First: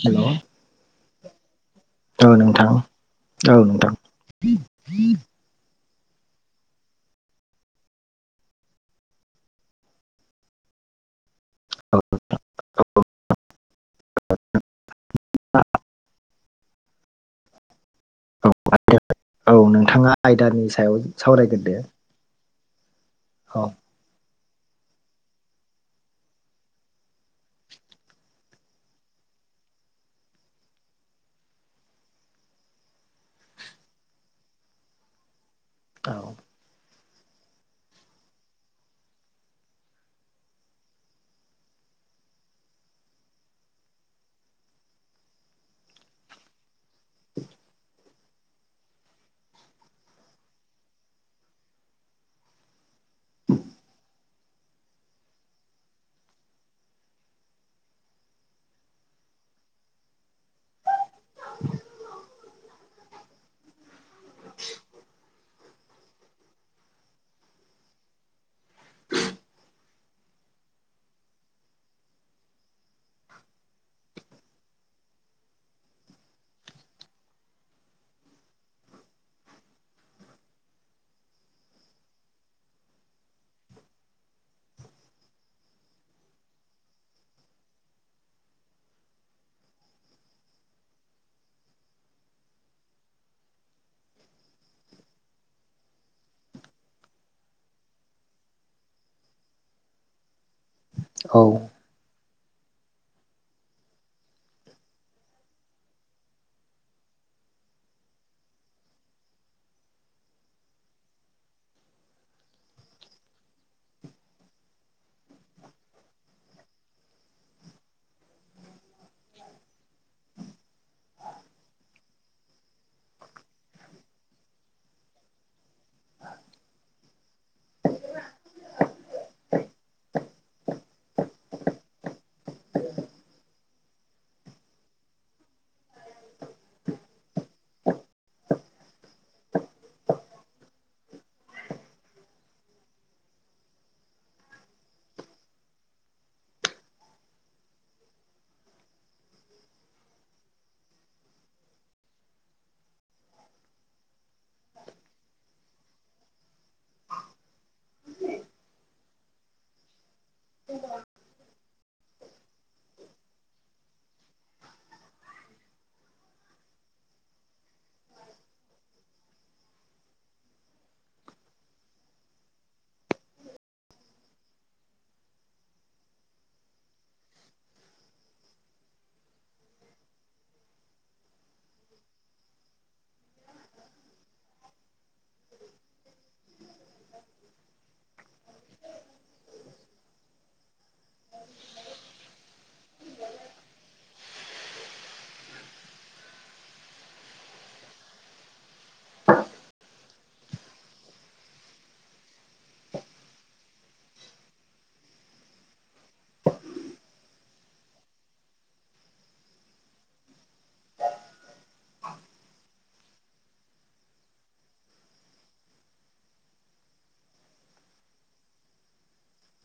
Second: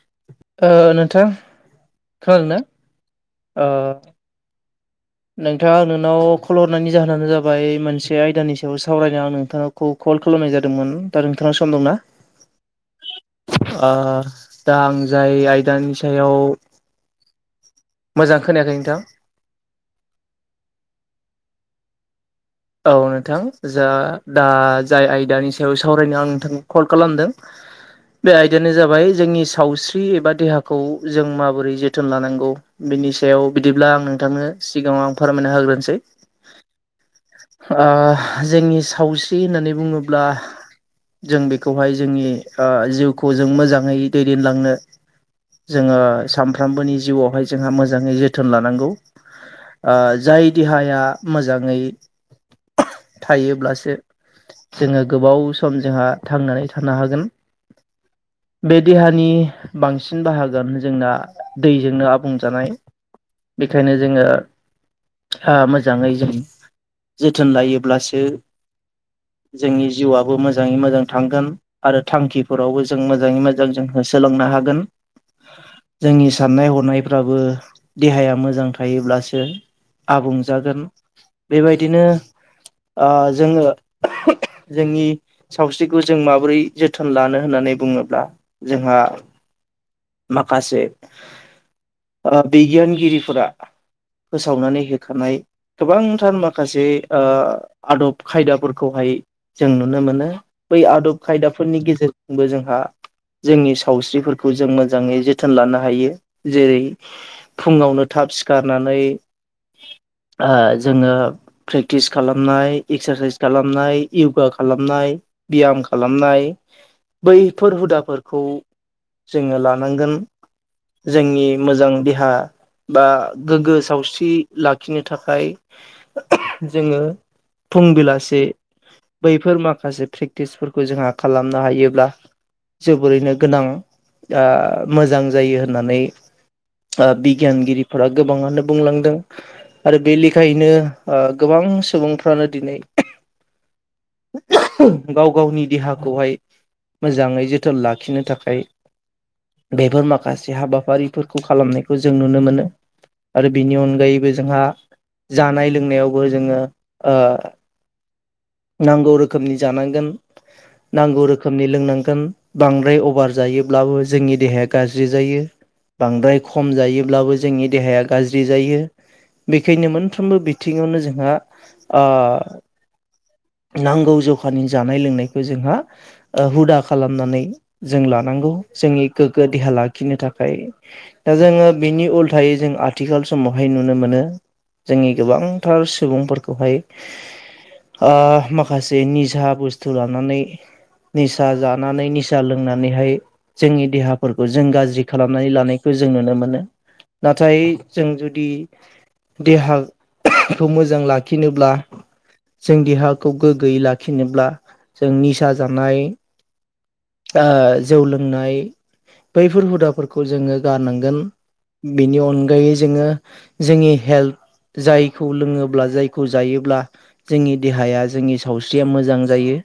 हेल' ओ नोंथां [inaudible] ओ खोनादोंना? नोंथां औ ओ नोंथां। [inaudible] नोंथाङा नोंनाव खल हरनायनि जाहोनानो जाबाय मोनसे आयदानि सायाव सावरायनायाव आं नोंथां खौ कल खालामनाय जादोंमोन। दा नोंथाङा सम दंना? औ ओ दा आं जाय आयदानि सायाव मोजां औ खोनायाखै नोंथां। औ नोंथांङा आयदानि सायाव सावरायगोरदो। औ नोंथां जा दा जाय आयदानि सायाव सावरायनो आं नोंथांखौ कल खालामदों। बे आयदायानो जाबाय जोंनि सावस्रि एबा देहाखौ जों माबोरै जोथोन लानांगौ। बिनि सायाव बिदिब्ला आं नोंथांनो सिगांङाव आं फोरमायना होग्रोनोसै। औ ओ जोंनि सावस्रि होननानै बुङोब्ला जों बेखौहाय जोंनि जिउखौ जों मोजांङै दैदेनलांनो जोंङो सामफ्रोमबोनि जिउआवहाय जोंहा मोजांङै जो थोन लानांगौ ओ जाय देहाया मोजांङै थायोब्लासो जोंङो गोबाव सम जोंहा थांनानै थानो हागोन। बे देहानि बांसिन बाहागोआनो जोंना दैजोंनो आबुं जानाय। बेखायनो जोंङो हा मोजांङै जों। जोथोन लायोब्लासो जोंनि जिउआबो मोजांङै मोजां थांगोन। आरो थांखिफोरावबो जों मोजांङै मोजां जों होसोलोंनो हागोन। जोंनि साननाय हनायफ्राबो देहाया मोजां थायोब्लासो। आबुं जागोन बेबायदिनो ओ जोंङो जोंनि सावस्रिखौ जों माबोरै जोथोन लानो होननानै बुङोब्ला जोंहा माखासे बिगियानगिरिफोरा फोसावनानै होखानाय गोबांथार मा खासे ओ आदब खायदाफोरखौहाय जों नुनो मोनो बै आदब औ खायदाफोरनि गेजेरजोंबो जोंहा। जोंनि सावस्रिफोरखौ जों मोजांङै जोथोन लानो हायो जेरै। फुङावनो थाब सिखारनानै ओ जोंङो प्रेक्टिस खालामनाय एक्सारसाइस खालामनाय यगा खालामनाय ब्याम खालामनाय बैफोर हुदाफोरखौ जोंङो लानांगोन। जोंनि मोजां देहा बा गोग्गो सावस्रि लाखिनो थाखाय जोङो फुं बेलासे बैफोर माखासे प्रेक्टिसफोरखौ जोंहा खालामनो हायोब्ला जोबोरैनो गोनां ओ मोजां जायो होननानै ओ बिगियानगिरिफोरा गोबांङानो बुंलांदों आरो बे लेखायैनो ओ गोबां सुबुंफ्रानो दिनै गाव गावनि देहाखौहाय मोजांङै जोथोन लाखिनो थाखाय बेफोर माखासे हाबाफारिफोरखौ खालामनायखौ जों नुनो मोनो। आरो बिनि अनगायैबो जोंहा जानाय लोंनायावबो जोंङो ओ नांगौ रोखोमनि जानांगोन नांगौ रोखोमनि लोंनांगोन बांद्राय अभार जायोब्लाबो जोंनि देहाया गाज्रि जायो। बांद्राय खम जायोब्लाबो जोंनि देहाया गाज्रि जायो। बेखायनो मोनफ्रोमबो बिथिंङावनो जोंहा ओ नांगौ जखानि जानाय लोंनायखौ जोंहा ओ हुदा खालामनानै जों लानांगौ जोंनि गोग्गो देहा लाखिनो थाखाय। दा जोंङो बिनि उल्थायै जों आथिखाल समावहाय नुनो मोनो। जोंनि गोबांथार सुबुंफोरखौहाय ओ माखासे निसा बुस्थु लानानै निसा जानानै निसा लोंनानैहाय जोंनि देहाफोरखौ जों गाज्रि खालामनानै लानायखौ जों नुनो मोनो। नाथाय जों जुदि देहाखौ मोजां लाखिनोब्ला जों देहाखौ गोग्गोयै लाखिनोब्ला जों निसा जानाय ओ जौ लोंनाय बैफोर हुदाफोरखौ जोङो गारनांगोन। बेनि अनगायै जोङो जोंनि हेल्थ जायखौ लोङोब्ला जायखौ जायोब्ला जोंनि देहाया जोंनि सावस्रिया मोजां जायो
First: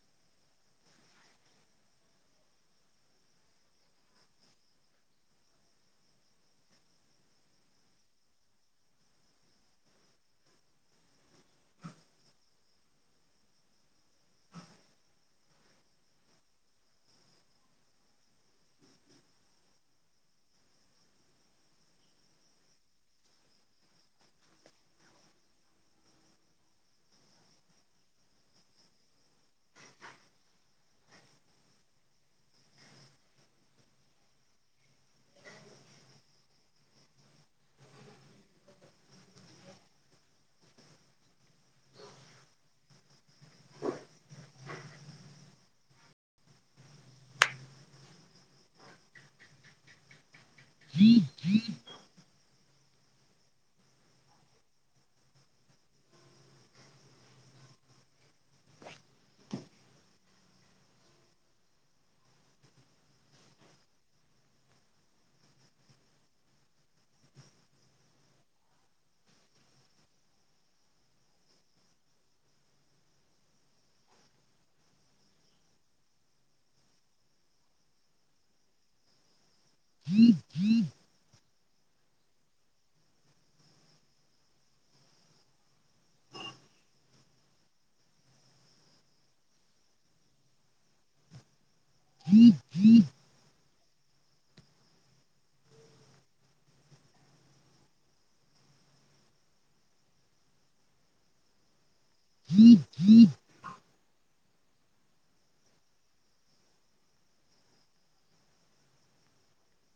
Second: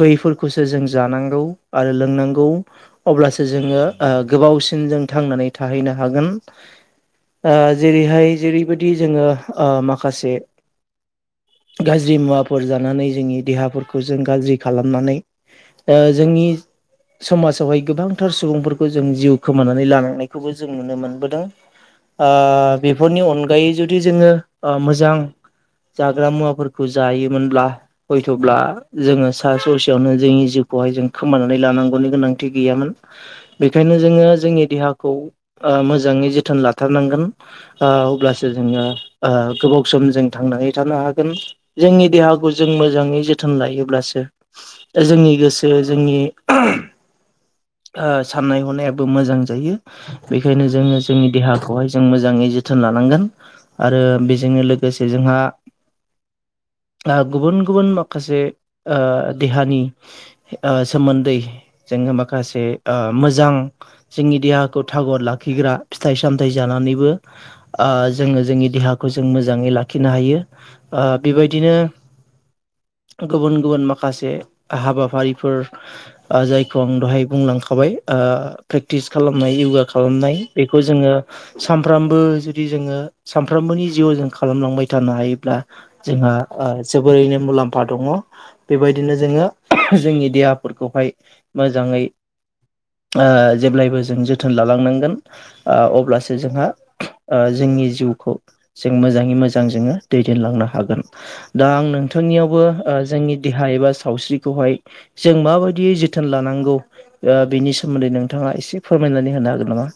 बैफोरखौसो जों जानांगौ आरो लोंनांगौ। अब्लासो जोङो ओ गोबावसिन जों थांनानै थाहैनो हागोन। ओ जेरैहाय जेरैबायदि जोङो ओ माखासे गाज्रि मुवाफोर जानानै जोंनि देहाफोरखौ जों गाज्रि खालामनानै जोंनि समाजावहाय गोबांथार सुबुंफोरखौ जों जिउ खोमानानै लानांनायखौबो जों नुनो मोनबोदों बेफोरनि अनगायै जुदि जोङो मोजां जाग्रा मुवा फोरखौ जायोमोनब्ला हयथ'ब्ला जोङो सा ससेयावनो जोंनि जिउखौहाय जों खोमानानै लानांगौनि गोनांथि गैयामोन बेखायनो जोङो जोंनि देहाखौ मोजाङै जोथोन लाथारनांगोन अब्लासो जोङो गोबाव सम जों थांनानै थानो हागोन जोंनि देहाखौ जों मोजाङै जोथोन लायोब्लासो जोंनि गोसो जोंनि साननाय हनायाबो मोजां जायो बेखायनो जोङो जोंनि देहाखौहाय जों मोजाङै जोथोन लानांगोन आरो बेजोंनो लोगोसे जोंहा गुबुन गुबुन माखासे देहानि सोमोन्दै जोङो माखासे मोजां जोंनि देहाखौ थागर लाखिग्रा फिथाइ सामथाइ जानानैबो जोङो जोंनि देहाखौ जों मोजाङै लाखिनो हायो बेबायदिनो गुबुन गुबुन माखासे हाबाफारिफोर जायखौ आं दहाय बुंलांखाबाय प्रेक्टिस खालामनाय यगा खालामनाय बेखौ जोङो सामफ्रामबो जुदि जोङो सामफ्रामबोनि जिउआव जों खालामलांबाय थानो हायोब्ला जोंहा जोबोरैनो मुलाम्फा दङ। बेबायदिनो जोङो जोंनि देहाफोरखौहाय मोजाङै जि जेब्लायबो जों जोथोन लालांनांगोन अब्लासो जोंहा जोंनि जिउखौ जों मोजाङै मोजां जोङो दैदेनलांनो हागोन दा आं नोंथांनियावबो जोंनि देहा एबा सावस्रिखौहाय जों माबायदियै जोथोन लानांगौ ओ बेनि सोमोन्दै नोंथाङा एसे फोरमायनानै होनो हागोन नामा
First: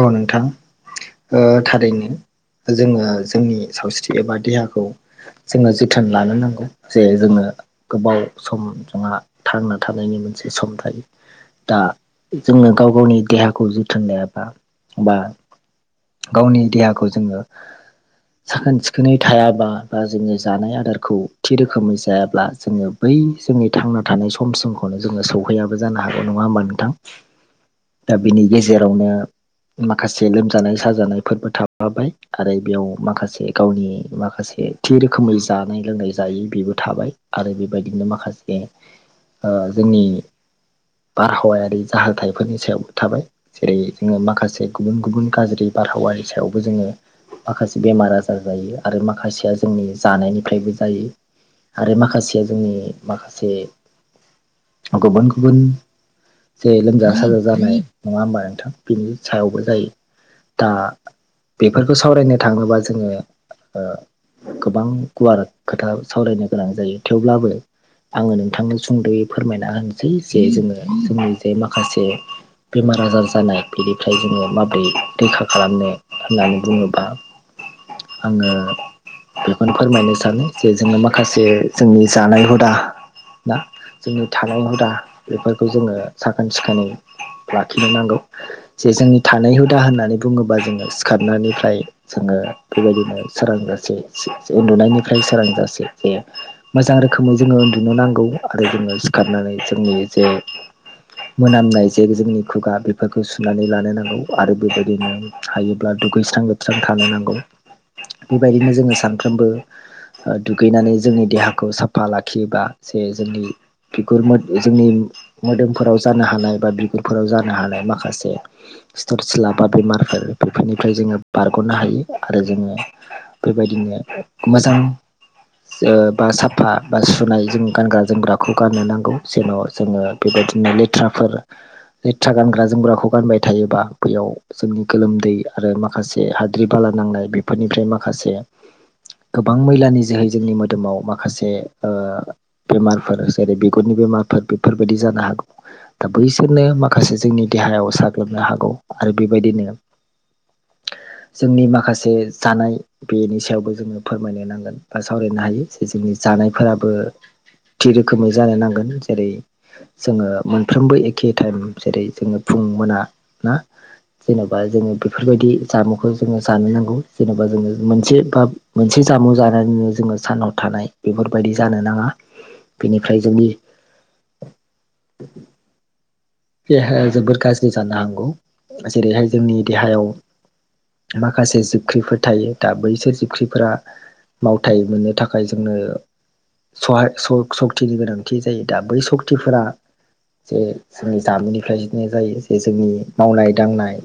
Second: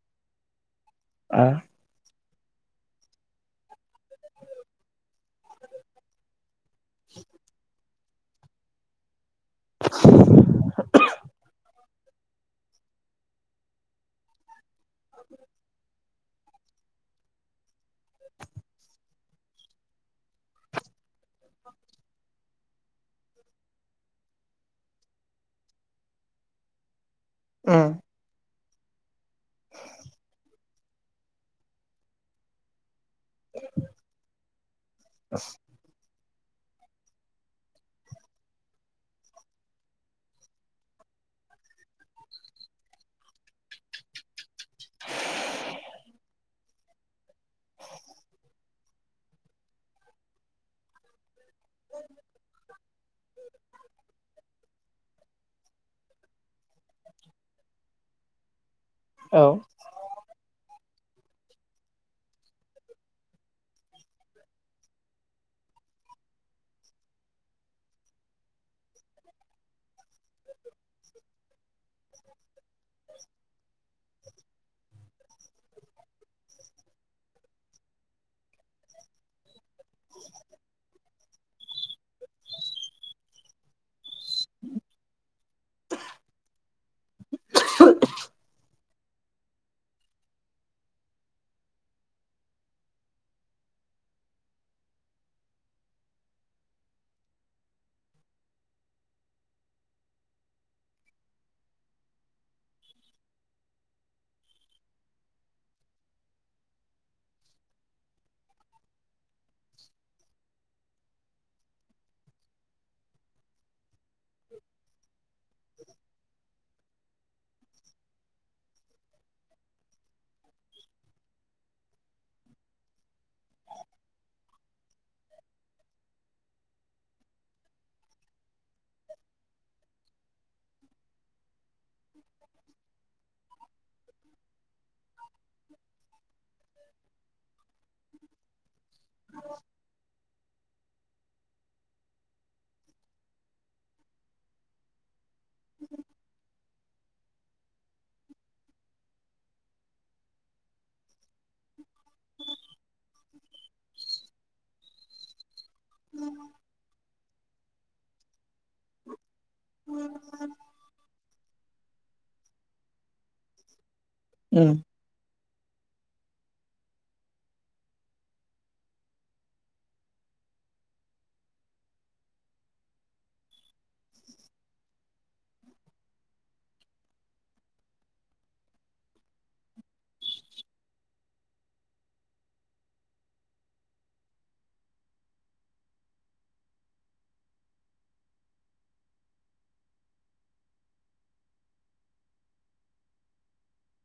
औ नोंथां ओ आ थारैनो जोङो जोंनि सावस्रि एबा देहाखौ जोङो जोथोन लानो नांगौ जे जोङो गोबाव सम जोंहा थांना थानायनि मोनसे सम थायो दा जोङो गाव गावनि देहाखौ जोथोन ला बा गावनि देहाखौ जोङो [inaudible] साखोन सिखोनै थायाबा बा जोङो जानाय आदारखौ थि रोखोमै जायाब्ला जोङो बै जोंनि थांना थानाय समसिमखौनो जोङो सौहैयाबो जानो हागौ नङा होमबा नोंथां उम दा बिनि गेजेरावनो माखासे लोमजानाय साजानायफोरबो थाफाबाय आरो बेयाव माखासे गावनि माखासे थि रोखोमै जानाय लोंनाय जायो बेबो थाबाय आरो बेबायदिनो माखासे जोंनि बारहावायारि जाहाथायाइफोरनि सायावबो थाबाय जेरै जोङो माखासे गुबुन गुबुन गाज्रि बारहावानि सायावबो जोङो माखासे बेमार आजार जायो आरो माखासेया जोंनि जानायनिफ्रायबो जायो। आरो माखासेया जोंनि माखासे गुबुन गुबुन जे लोमजा साजा जानाय नङा होमबा नोंथां। बिनि औ सायावबो जायो। दा बेफोरखौ सावरायनो थाङोबा जोङो ओ गोबां गुवार खोथा सावरायनो गोनां जायो थेवब्लाबो आङो नोंथांनि सुंद'यै फोरमायना होनोसै जे जोङो जोंनि जे माखासे बेमार-आजार जानाय बिनिफ्राय जोङो माबोरै रैखा खालामनो होननानै बुङोबा आङो बेखौनो फोरमायनो सानो जे जोङो माखासे जोंनि जानाय हुदा ना जोंनि थानाय हुदा बेफोरखौ जोङो साखोन-सिखोनै लाखिनो नांगौ जे जोंनि थानाय हुदा होननानै बुङोबा जोङो सिखारनायनिफ्राय जोङो बेबायदिनो सोरां जासे उन्दुनायनिफ्राय सोरां जासे जे मोजां रोखोमै जोङो उन्दुनो नांगौ आरो जोङो सिखारनानै जोंनि जे मोनामनाय जे जोंनि खुगा बे बेफोरखौ सुनानै लानो नांगौ आरो बेबायदिनो हायोब्ला दुगैस्रां लोबस्रां थानो नांगौ। बेबायदिनो जोङो सानफ्रोमबो ओ दुगैनानै जोंनि देहाखौ साफा लाखियोबा जे जोंनि बिगुर जोंनि मोदोमफोराव जानो हानाय बा बिगुरफोराव जानो हानाय माखासे सिथर सिला बा बेमारफोर बेफोरनिफ्राय जोङो बारग'नो हायो आरो जोङो बेबायदिनो मोजां ओ बा साफा बा सुनाय जों गानग्रा-जोमग्राखौ गाननो नांगौ जेन' जोङो बेबायदिनो लेथ्राफोर लेथ्रा गानग्रा-जोमग्राखौ गानबाय थायोबा बैयाव जोंनि गोलोमदै आरो माखासे हाद्रि बाला नांनाय बेफोरनिफ्राय माखासे गोबां मैलानि जोहै जोंनि मोदोमाव माखासे ओ बेमारफोर जेरै बिगुरनि बेमारफोर बेफोरबायदि जानो हागौ। दा बैजोंनो माखासे जोंनि देहायाव साग्लोबनो हागौ आरो बेबायदिनो जोंनि माखासे जानाय बेनि सायावबो जोङो फोरमायनो नांगोन बा सावरायनो हायो जे जोंनि जानायफोराबो थि रोखोमै जानो नांगोन जेरै जोङो मोनफ्रोमबो एखे टाइम जेरै जोङो फुं मोना ना जेन'बा उम जोङो बेफोरबायदि जामुखौ जोङो जानो नांगौ जेनेबा जोङो मोनसे बा मोनसे जामुं जानानैनो जोङो सानाव थानाय बेफोरबायदि जानो नाङा बेनिफ्राय जुदि देहाया जोबोर गाज्रि जानो हांगौ जेरैहाय जोंनि देहायाव माखासे जिबख्रिफोर थायो दा बैसोर जिबख्रिफोरा मावथाय मोननो थाखाय जोंनो सहाय सक सक्तिनि गोनांथि जायो दा बै सक्तिफोरा जे जोंनि जामुनिफ्राय बिदिनो जायो जे जोंनि मावनाय दांनाय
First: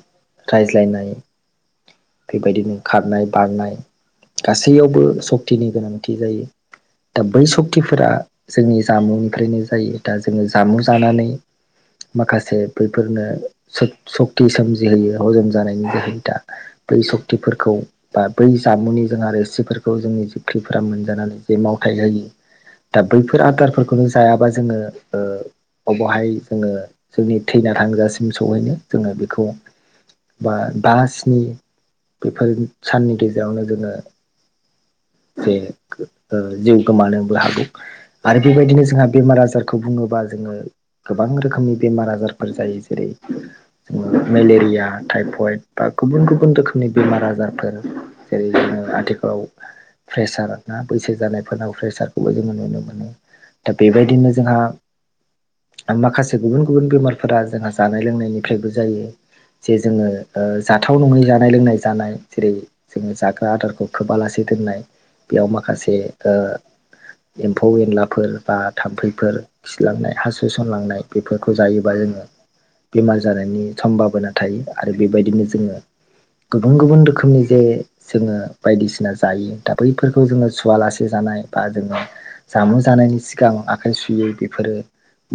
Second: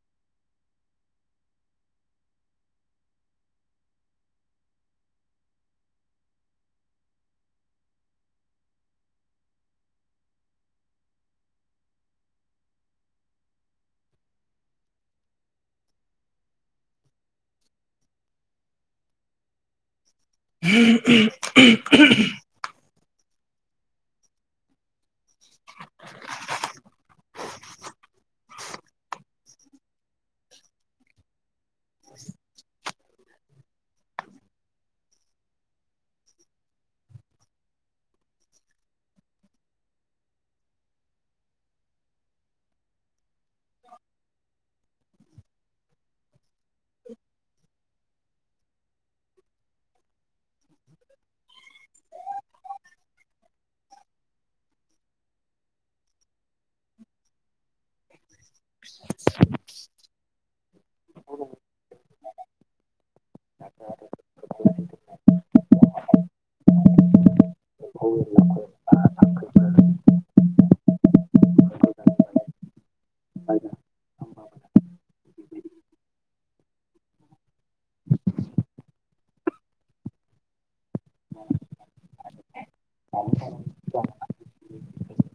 रायज्लायनाय बेबायदिनो खारनाय बारनाय गासैयावबो सक्तिनि गोनांथि जायो। दा बै सक्तिफोरा जोंनि जामुंनिफ्रायनो जायो दा जोङो जामुं जानानै माखासे बैफोरनो सक सक्ति सोमजिहोयो हजम जानायनि जेहि दा दै सक्तिफोरखौ बा बै जामुनि जोंहा रेसिफोरखौ जोंनि जि ख्रिफोरा मोनजानानै जे मावथाय जायो। दा बैफोर आदारफोरखौनो जायाबा जोङो ओ अबाहाय जोङो जोंनि थैना थांजासिम सहैनो जोङो बेखौ बा बा स्नि बेफोर साननि गेजेरावनो जोङो जे ओ जिउ गोमानोबो हागौ आरो बेबायदिनो जोंहा बेमार आजारखौ बुङोबा जोङो गोबां रोखोमनि बेमार आजारफोर जायो जेरै मेलेरिया टाइफयड बा गुबुन गुबुन रोखोमनि बेमार आजारफोर जेरै जोङो आथिखालाव प्रेसार ना बैसो जानायफोरनाव प्रेसारखौबो जोङो नुनो मोनो। दा बेबायदिनो जोंहा आरो माखासे गुबुन गुबुन बेमारफोरा जोंहा जानाय लोंनायनिफ्रायबो जायो। जे जोंङो जाथाव नङै जानाय लोंनाय जानाय जेरै जोंङो जाग्रा आदारखौ खोबालासे दोननाय बेयाव माखासे ओ एम्फौ एनलाफोर बा थाम्फैफोर खिलांनाय हासु थुसनलांनाय बेफोरखौ जायोबा जोंङो बेमार जानायनि सम्भाबना थायो आरो बेबायदिनो जोंङो गुबुन गुबुन रोखोमनि जे जोंङो बायदिसिना जायो दा बैफोरखौ जोंङो सुवालासे जानाय बा जोंङो जामुं जानायनि सिगां आखाइ सुयै बेफोरो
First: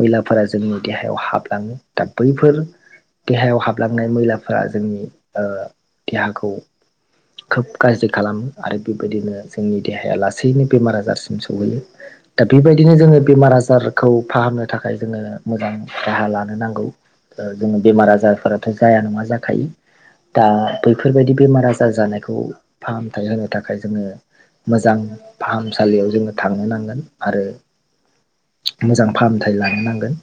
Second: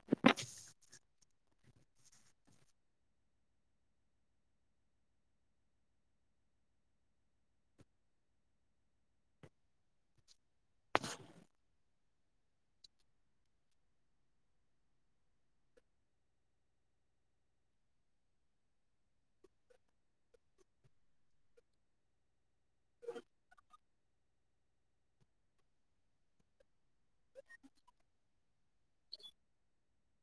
मैलाफोरा जोंनि देहायाव हाबलाङो दा बैफोर देहायाव हाबलांनाय मैलाफोरा जोंनि देहाखौ खोब गाज्रि खालामो आरो बेबायदिनो जोंनि देहाया लासैनो बेमार आजारसिम सहैयो। दा बेबायदिनो जोंङो बेमार आजारखौ फाहामनो थाखाय जोंङो मोजां राहा लानो नांगौ। ओ जोंङो बेमार आजारफोराथ जाया नङा जाखायो। दा बैफोरबायदि बेमार आजार जानायखौ फाहामथाय होनो थाखाय जोंङो मोजां फाहामसालियाव जोंङो थांनो नांगोन। आरो मोजां फाहामथाय लानो नांगोन।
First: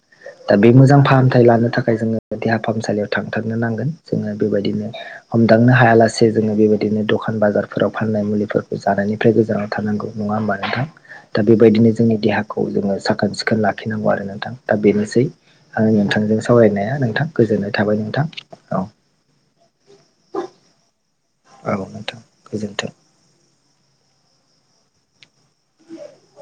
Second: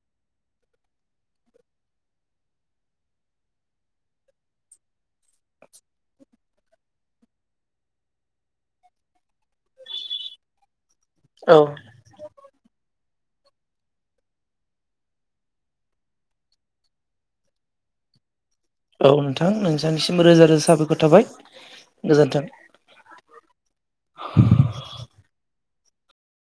दा बे मोजां फाहामथाय लानो थाखाय जोंङो देहा फाहामसालियाव थांथारनो नांगोन जोंङो बेबायदिनो हमदांनो हायालासे जोऔङो बेबायदिनो दखान बाजारफोराव फाननाय मुलि फोर जानायनिफ्राय गोजानाव थांनांगौ नङा होमबा नोंथां दा औ बेबायदिनो जों जोंनि देहाखौ जोंङो साखोन सिखोन लाखिनांगौ आरो नोंथां दा बेनोसै आं नोंथांजों सावरायनाया नोंथां गोजोननाय थाबाय नोंथां औ। औ नोंथां नोंसांनिसिम रोजा रोजा साबायखर थाबाय। औ नोंथां गोजोन्थों।